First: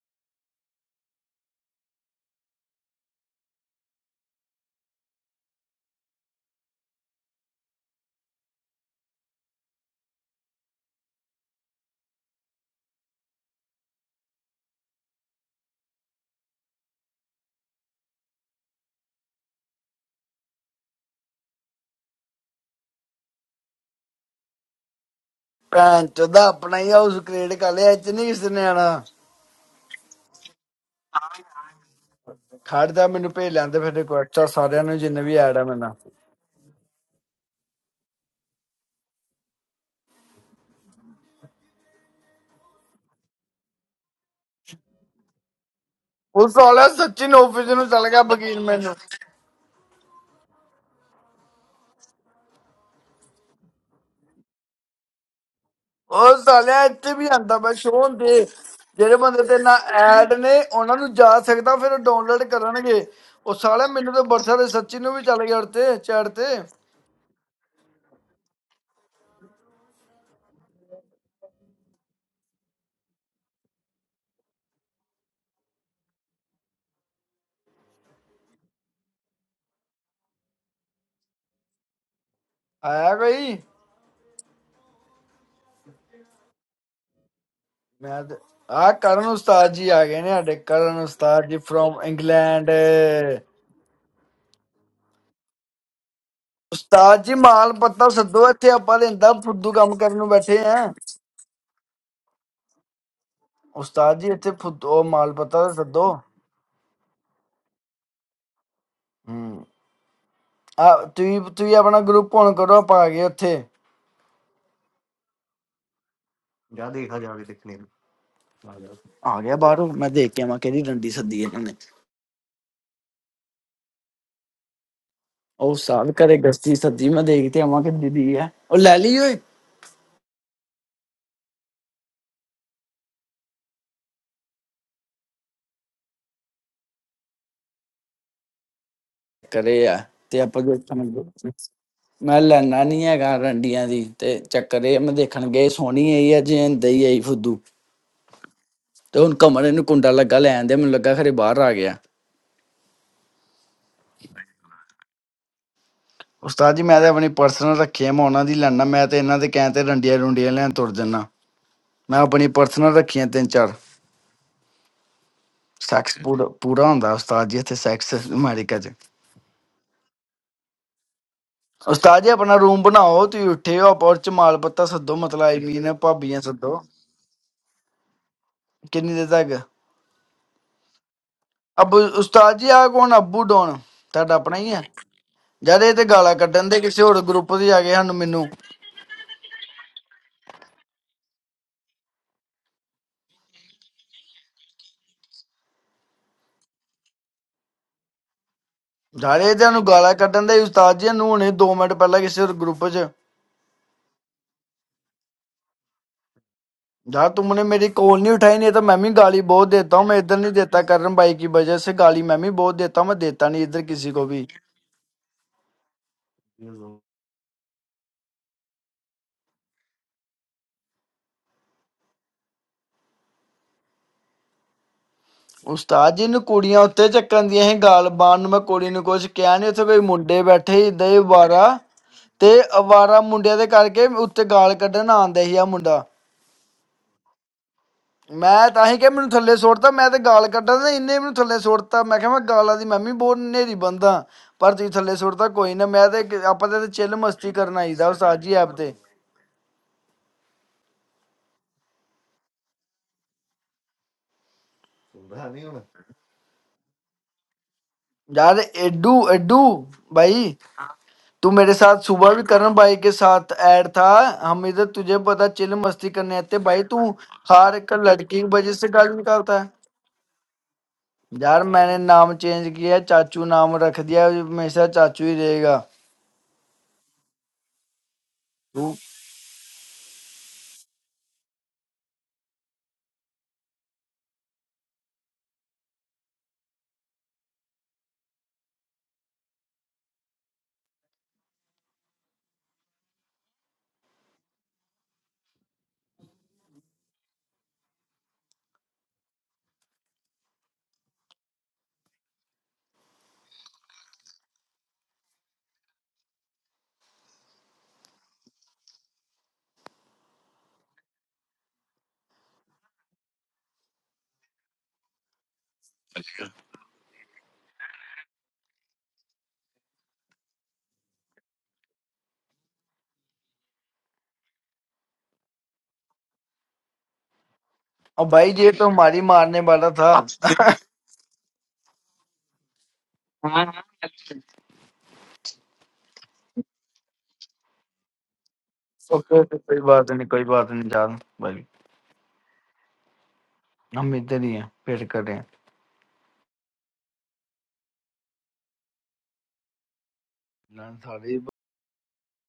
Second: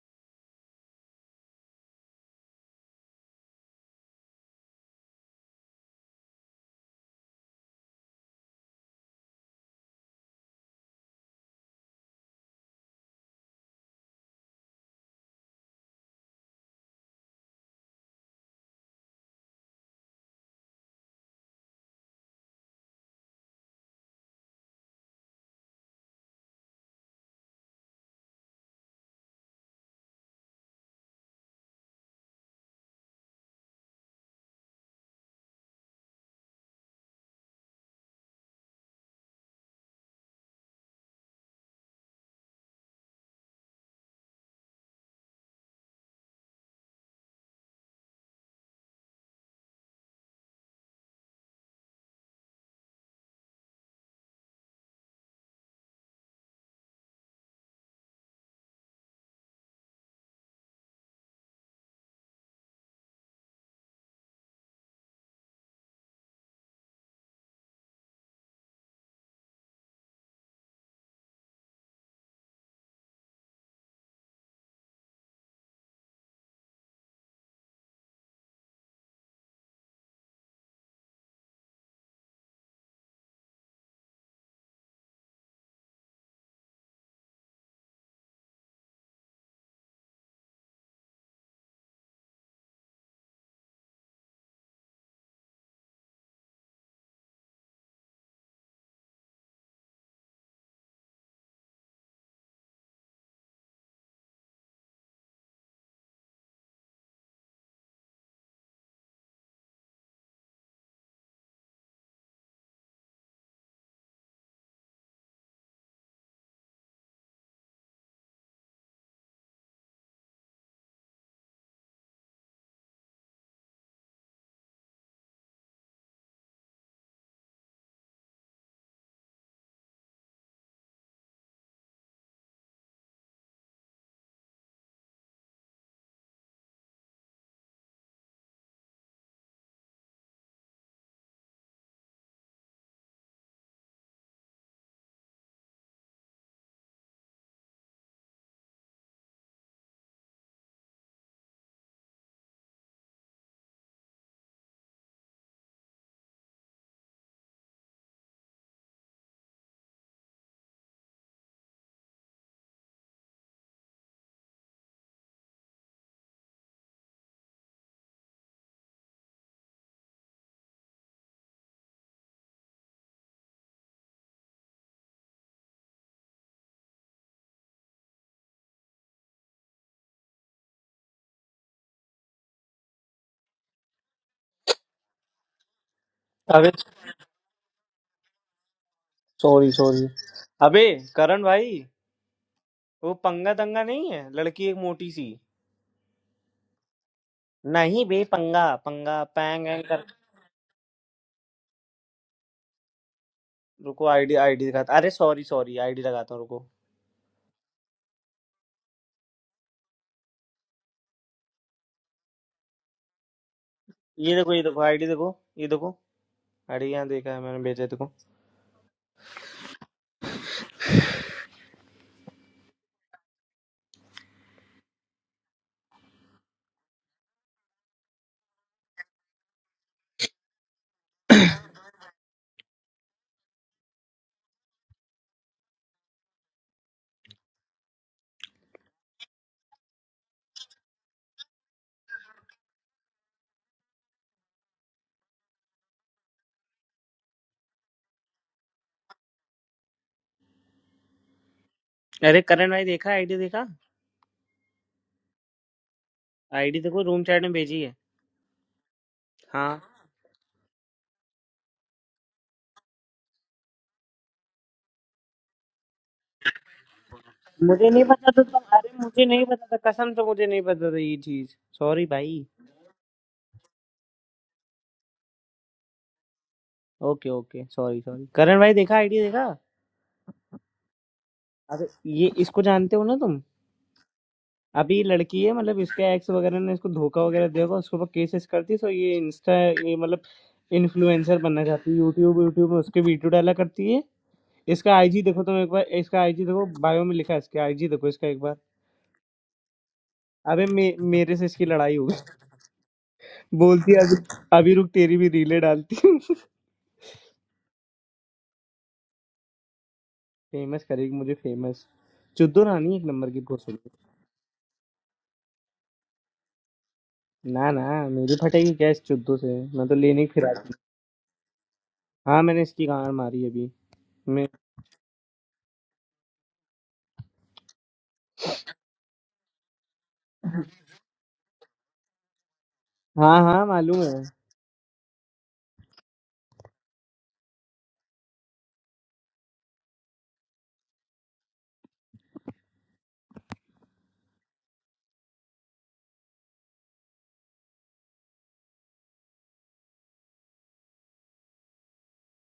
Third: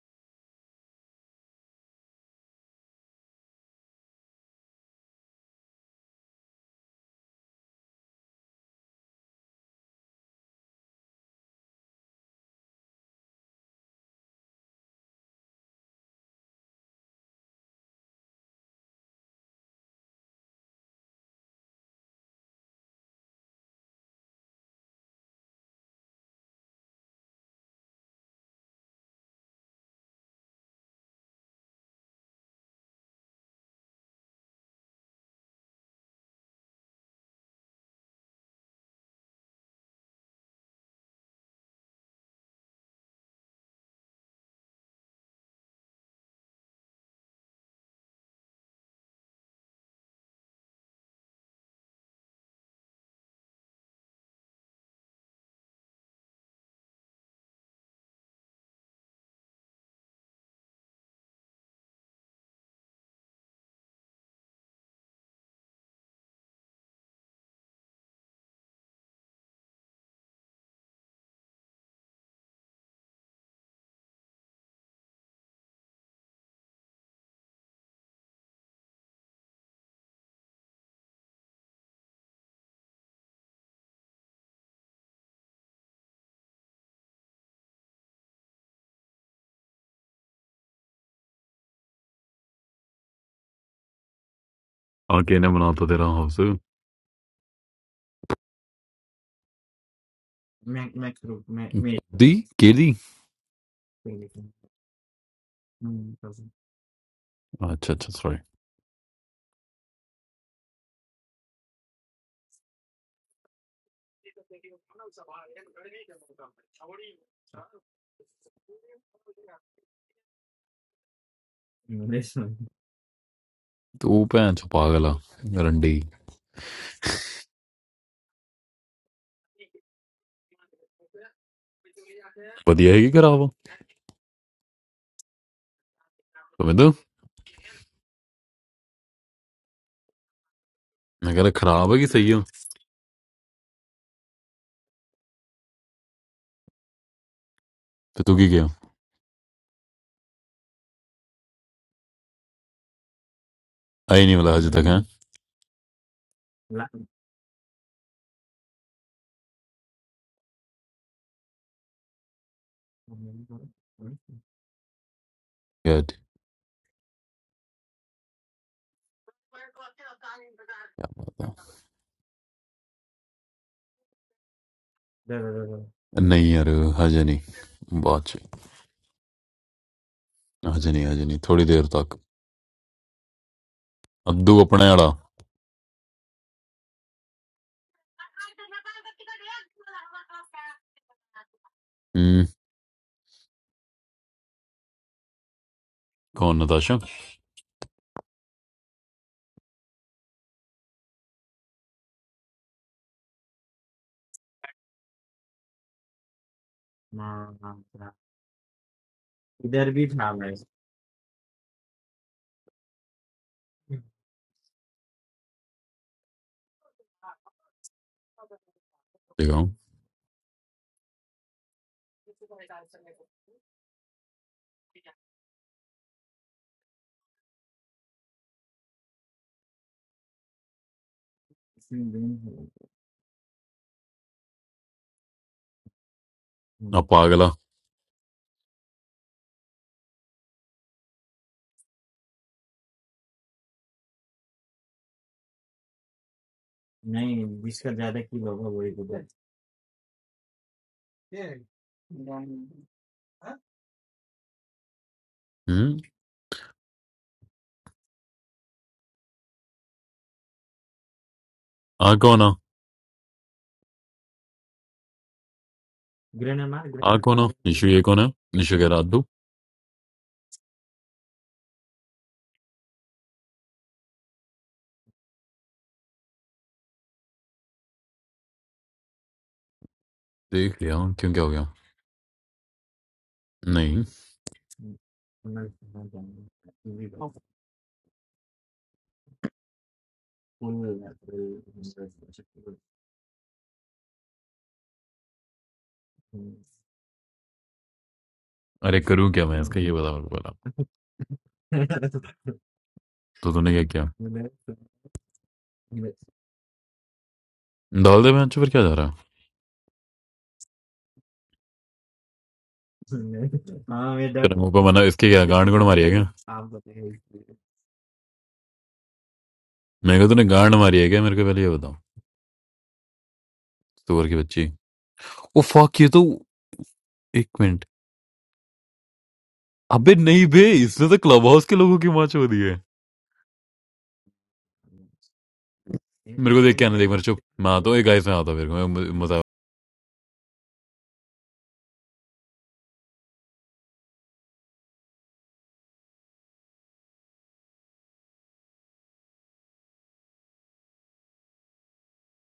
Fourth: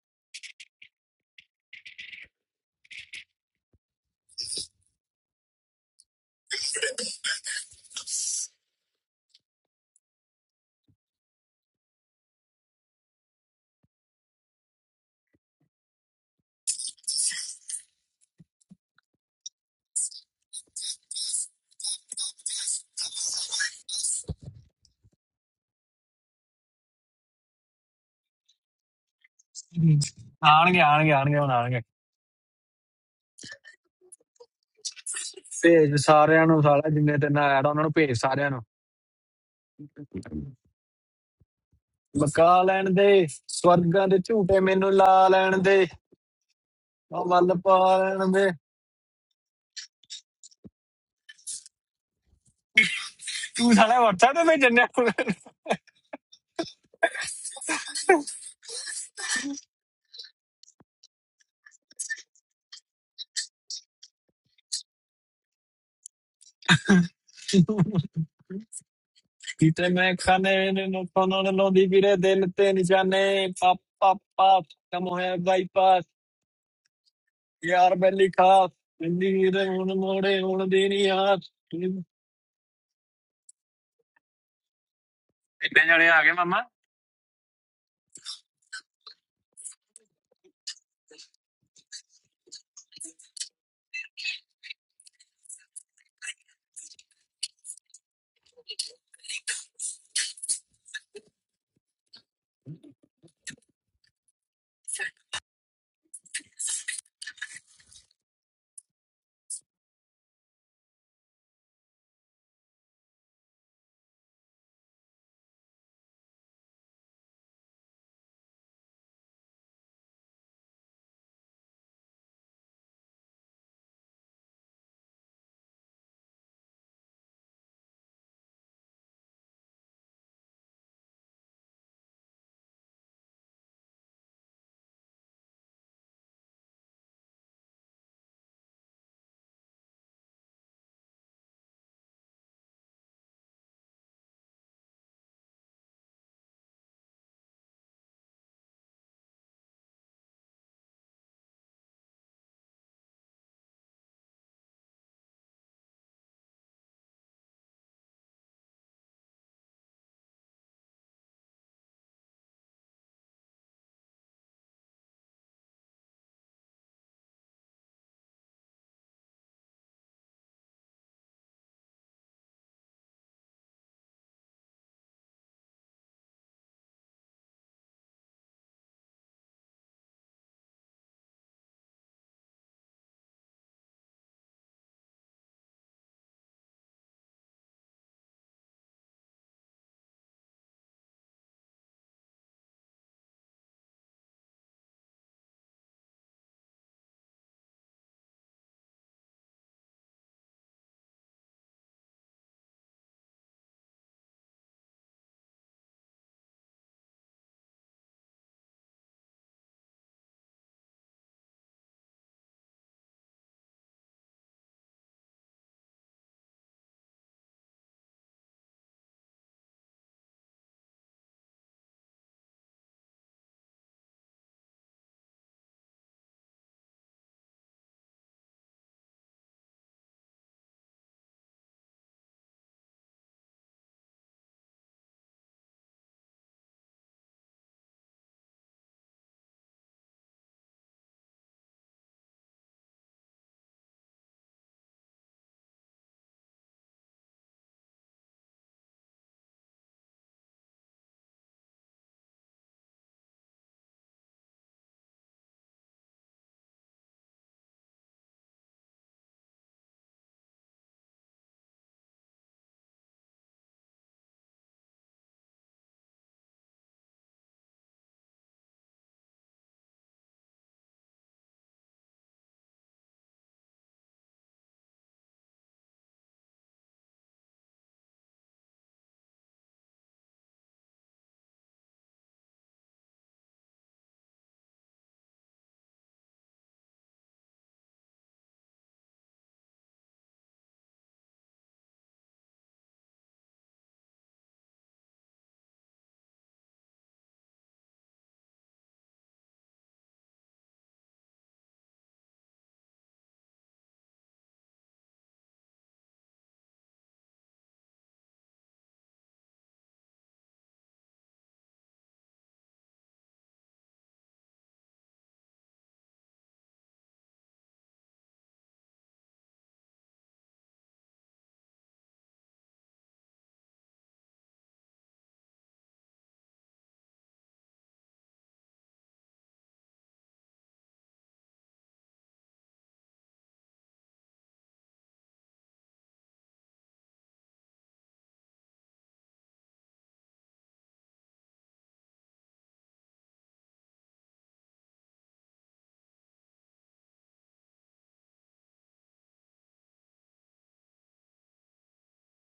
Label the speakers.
Speaker 1: And choda apne hiya us cricket ka lechinese ne ana
Speaker 2: ਹਮ, ਆਣਗੇ ਆਣਗੇ ਆਣਗੇ ਹੁਣ ਆਣਗੇ
Speaker 1: khada minimum pay le ande phir ekko achcha sareyano je navy ada mana
Speaker 2: ਭੇਜ ਸਾਰਿਆਂ ਨੂੰ ਸਾਲਾ ਜਿੰਨੇ ਤੇ ਨਾ ਐਡ ਉਹਨਾਂ ਨੂੰ ਭੇਜ ਸਾਰਿਆਂ ਨੂੰ ਬਕਾ ਲੈਣ ਦੇ ਸਵਰਗਾਂ ਦੇ ਝੂਟੇ ਮੈਨੂੰ ਲਾ ਲੈਣ ਦੇ
Speaker 1: us sala
Speaker 2: ਉਹ
Speaker 1: satchin
Speaker 2: ਮੱਲ
Speaker 1: officer
Speaker 2: ਪਾ
Speaker 1: nu chalga
Speaker 2: ਲੈਣ ਦੇ
Speaker 1: bagin mana
Speaker 2: ਤੂੰ ਸਾਲਾ WhatsApp ਤੇ ਭੇਜਣਿਆ
Speaker 1: us sala itte bi anda phir show de jere bande the na ad ne ona nu ja sakta phir download karane ke us sala minimum barshale satchinu bi chalga arte cherte
Speaker 2: ਕਿਤੇ ਮੈਂ ਖਾਨੇ ਨੂੰ ਕੋਨੋਂ ਲੋਦੀ ਵੀਰੇ ਦਿਲ ਤੇ ਨਿਸ਼ਾਨੇ ਪਾਪ ਪਾਪ ਪਾਪ ਕਮ ਹੋਇਆ ਬਾਈਪਾਸ ਯਾਰ ਬੈਲੀ ਖਾਸ ਇੰਨੀ ਵੀਰੇ ਹੁਣ ਮੋੜੇ ਹੁਣ ਦੇਣੀ ਆਸ ਇੰਨੇ
Speaker 1: aaya gaye?
Speaker 2: ਜਣੇ ਆ ਗਏ ਮਾਮਾ
Speaker 1: Mehade? Aa karanu starji a gaye ne aadek karanu starji from England.
Speaker 3: आगे ने बनाता तेरा house
Speaker 1: Ustaaji, mall pattha sir, do Ithi apale in that food do kam karino bethiyan?
Speaker 3: दी केली
Speaker 1: Ustaaji, Ithi food, oh mall pattha sir, do.
Speaker 3: अच्छा अच्छा sorry
Speaker 1: Ah, tuvi tuvi apna group pourn karu apagiya Ithi. Apagiya baru, ma dekhi amake di randi sir diye na ne.
Speaker 3: तू भैन चो पागल आ
Speaker 1: Oh,
Speaker 3: रंडी
Speaker 1: sab kar ek gasti sir diye ma dekhi thi amake diye. Oh, laliyoy.
Speaker 3: बढ़िया है कि खराब हो तुम्हें तो
Speaker 1: Kare ya, Ithi apale
Speaker 3: मैं कह
Speaker 1: sir.
Speaker 3: रहा खराब है कि सही
Speaker 1: Ma
Speaker 3: हो
Speaker 1: laniya ka randiya di, Ithi check Kareya ma dekhi na gas honye Iyajee, Ithi I food do.
Speaker 3: तो तू की गया
Speaker 1: Ithi un kamare nu kunda lagale, Ithi amulagakari baru apagiya.
Speaker 3: आई नहीं वाला हजे तक है
Speaker 1: ਉਸਤਾਦ ਜੀ ਮੈਂ ਤਾਂ ਆਪਣੀ ਪਰਸਨਲ ਰੱਖੀ ਆ ਮੈਂ ਉਹਨਾਂ ਦੀ ਲੈਣਾ ਮੈਂ ਤੇ ਇਹਨਾਂ ਦੇ ਕਹਿਣ ਤੇ ਡੰਡੀਆਂ ਡੁੰਡੀਆਂ ਲੈਣ ਤੁਰ ਜੰਨਾ ਮੈਂ ਆਪਣੀ ਪਰਸਨਲ ਰੱਖੀਆਂ ਤਿੰਨ ਚਾਰ
Speaker 3: क्या
Speaker 1: ਸੈਕਸ ਪੂਰਾ ਪੂਰਾ ਹੁੰਦਾ ਉਸਤਾਦ ਜੀ ਇੱਥੇ ਸੈਕਸ ਅਮਰੀਕਾ 'ਚ
Speaker 3: ठीक।
Speaker 1: ਉਸਤਾਦ ਜੀ ਆਪਣਾ ਰੂਮ ਬਣਾਓ ਤੁਸੀਂ ਉੱਠੇ ਹੋ ਆਪਾਂ ਉਹ 'ਚ ਮਾਲ ਪੱਤਾ ਸੱਦੋ ਮਤਲਬ ਆਈ ਮੀਨ ਭਾਬੀਆਂ
Speaker 3: नहीं यार
Speaker 1: ਸੱਦੋ
Speaker 3: हजे नहीं बाद च
Speaker 1: ਕਿੰਨੀ ਦੇਰ ਤੱਕ
Speaker 3: हजे नहीं हजे नहीं थोड़ी देर
Speaker 1: ਅਬ
Speaker 3: तक
Speaker 1: ਉਸਤਾਦ ਜੀ ਆ ਕੌਣ ਅੱਬੂ ਡੋਨ ਤੁਹਾਡਾ ਆਪਣਾ
Speaker 3: अद्दू
Speaker 1: ਹੀ ਹੈ
Speaker 3: अपने आड़ा
Speaker 1: ਯਾਰ ਇਹ ਤੇ ਗਾਲਾਂ ਕੱਢਣ
Speaker 4: अबे
Speaker 1: ਦੇ ਕਿਸੇ ਹੋਰ ਗਰੁੱਪ ਤੇ ਜਾ ਕੇ ਸਾਨੂੰ ਮੈਨੂੰ
Speaker 4: सॉरी सॉरी अबे करण भाई
Speaker 3: हम्म
Speaker 4: वो पंगा दंगा नहीं है लड़की एक मोटी सी
Speaker 3: कौन नताशा
Speaker 4: नहीं बे पंगा पंगा
Speaker 1: ਯਾਰ ਇਹ ਤੇ
Speaker 4: पैंग एंग
Speaker 1: ਸਾਨੂੰ
Speaker 4: कर
Speaker 1: ਗਾਲਾਂ ਕੱਢਣ ਦੇ ਉਸਤਾਦ ਜੀ ਨੂੰ ਹੁਣੇ 2 ਮਿੰਟ ਪਹਿਲਾਂ ਕਿਸੇ ਹੋਰ ਗਰੁੱਪ 'ਚ
Speaker 4: रुको आईडी आईडी दिखाता अरे सॉरी सॉरी आईडी लगाता हूँ रुको
Speaker 1: Jha, tumne mere call nahi uthai nahi toh mammi gali boh dehta hu, main idhar nahi dehta karan bhai ki bajaye se gali mammi boh dehta hu, main dehta nahi idhar kisi ko
Speaker 4: ये
Speaker 1: bhi.
Speaker 4: देखो ये देखो ID देखो ये देखो ID यहाँ देखा है मैंने भेजा है, देखो
Speaker 3: दिखाऊं
Speaker 1: Us saajin kooriyan utte chakandiyeh ghal baan me kooriyan koche kyaanyo se bhi mudde batehi day vara, te vara mudde the karke utte ghal karda na dehiya mudda.
Speaker 3: आ पागला
Speaker 1: Maine ta hi kya mainu thale soorta, Maine the ghal karda na inne mainu thale soorta. Maine kya main ghaladi mammi boh ne ribanda par thi thale soorta koine Maine the apaday the chel masti karna idhar us saajiy apde.
Speaker 4: अरे करण भाई देखा ID देखा
Speaker 3: हम्म
Speaker 4: ID देखो room chat में भेजी है
Speaker 1: Jai Adhu
Speaker 4: हाँ
Speaker 1: Adhu, buddy. You were with me in
Speaker 3: uh
Speaker 1: the morning
Speaker 3: कौन
Speaker 1: with
Speaker 3: uh
Speaker 1: Karan, buddy. We were here. Did you know we were having fun? Buddy, you
Speaker 3: आ कौन हो
Speaker 1: are
Speaker 3: Nishu
Speaker 4: मुझे
Speaker 1: a
Speaker 3: ये
Speaker 4: नहीं
Speaker 3: कौन है
Speaker 4: पता
Speaker 1: lucky
Speaker 4: था
Speaker 1: guy
Speaker 4: तुम-
Speaker 3: निशु
Speaker 1: because I
Speaker 3: कह
Speaker 4: अरे
Speaker 3: रहा
Speaker 1: got
Speaker 3: अद्दू
Speaker 4: मुझे नहीं पता था कसम से मुझे नहीं पता था ये
Speaker 1: married.
Speaker 4: चीज
Speaker 1: Jai, I
Speaker 4: सॉरी भाई
Speaker 1: changed my name. Uncle, I kept it. I will always be Uncle.
Speaker 4: Okay okay sorry sorry Karan भाई देखा आईडी देखा
Speaker 3: देख लिया क्यों क्या हो गया
Speaker 4: अरे ये इसको जानते हो ना तुम
Speaker 3: नहीं
Speaker 4: अभी लड़की है मतलब इसके एक्स वगैरह ने इसको धोखा वगैरह दिया होगा उसके ऊपर केसेस करती तो ये इंस्टा ये मतलब इन्फ्लुएंसर बनना चाहती है यूट्यूब यूट्यूब में उसके वीडियो डाला करती है इसका आईजी देखो तुम एक बार इसका आईजी देखो बायो में लिखा है इसका आईजी देखो इसका एक बार
Speaker 3: अरे करूँ क्या मैं इसका ये बता मेरे को पहला
Speaker 4: अबे मे, मेरे से इसकी लड़ाई हो गई
Speaker 3: तो तूने क्या
Speaker 4: बोलती है
Speaker 3: किया
Speaker 4: अभी अभी रुक तेरी भी रीले डालती
Speaker 3: डाल दे मैं अच्छा फिर क्या जा रहा
Speaker 4: फेमस करेगी मुझे फेमस चुद्दू रानी एक नंबर की घुसेड़ी
Speaker 3: तेरे मुंह पे मना इसके क्या गांड गुड़ मारी है क्या
Speaker 4: ना ना मेरी फटेगी क्या इस चुद्दू से मैं तो
Speaker 3: मैंने
Speaker 4: लेने ही
Speaker 3: कहा तूने
Speaker 4: फिर आती हूँ।
Speaker 3: गांड मारी है क्या मेरे को पहले ये बताओ
Speaker 4: हाँ मैंने इसकी गांड मारी अभी
Speaker 3: सुअर की
Speaker 4: मैं
Speaker 3: बच्ची ओ फक ये तो एक minute
Speaker 1: Oh, buddy, this is the one who was going to beat
Speaker 3: अबे
Speaker 1: us.
Speaker 3: नहीं बे इसने तो क्लब हाउस के लोगों की माँ छोड़ दी है
Speaker 4: हाँ हाँ मालूम है
Speaker 3: मेरे को देख के आने देख मेरे चुप मैं आता हूँ एक गाइस में आता हूँ मेरे को
Speaker 1: Okay, no problem. No problem. We are not here. We are playing.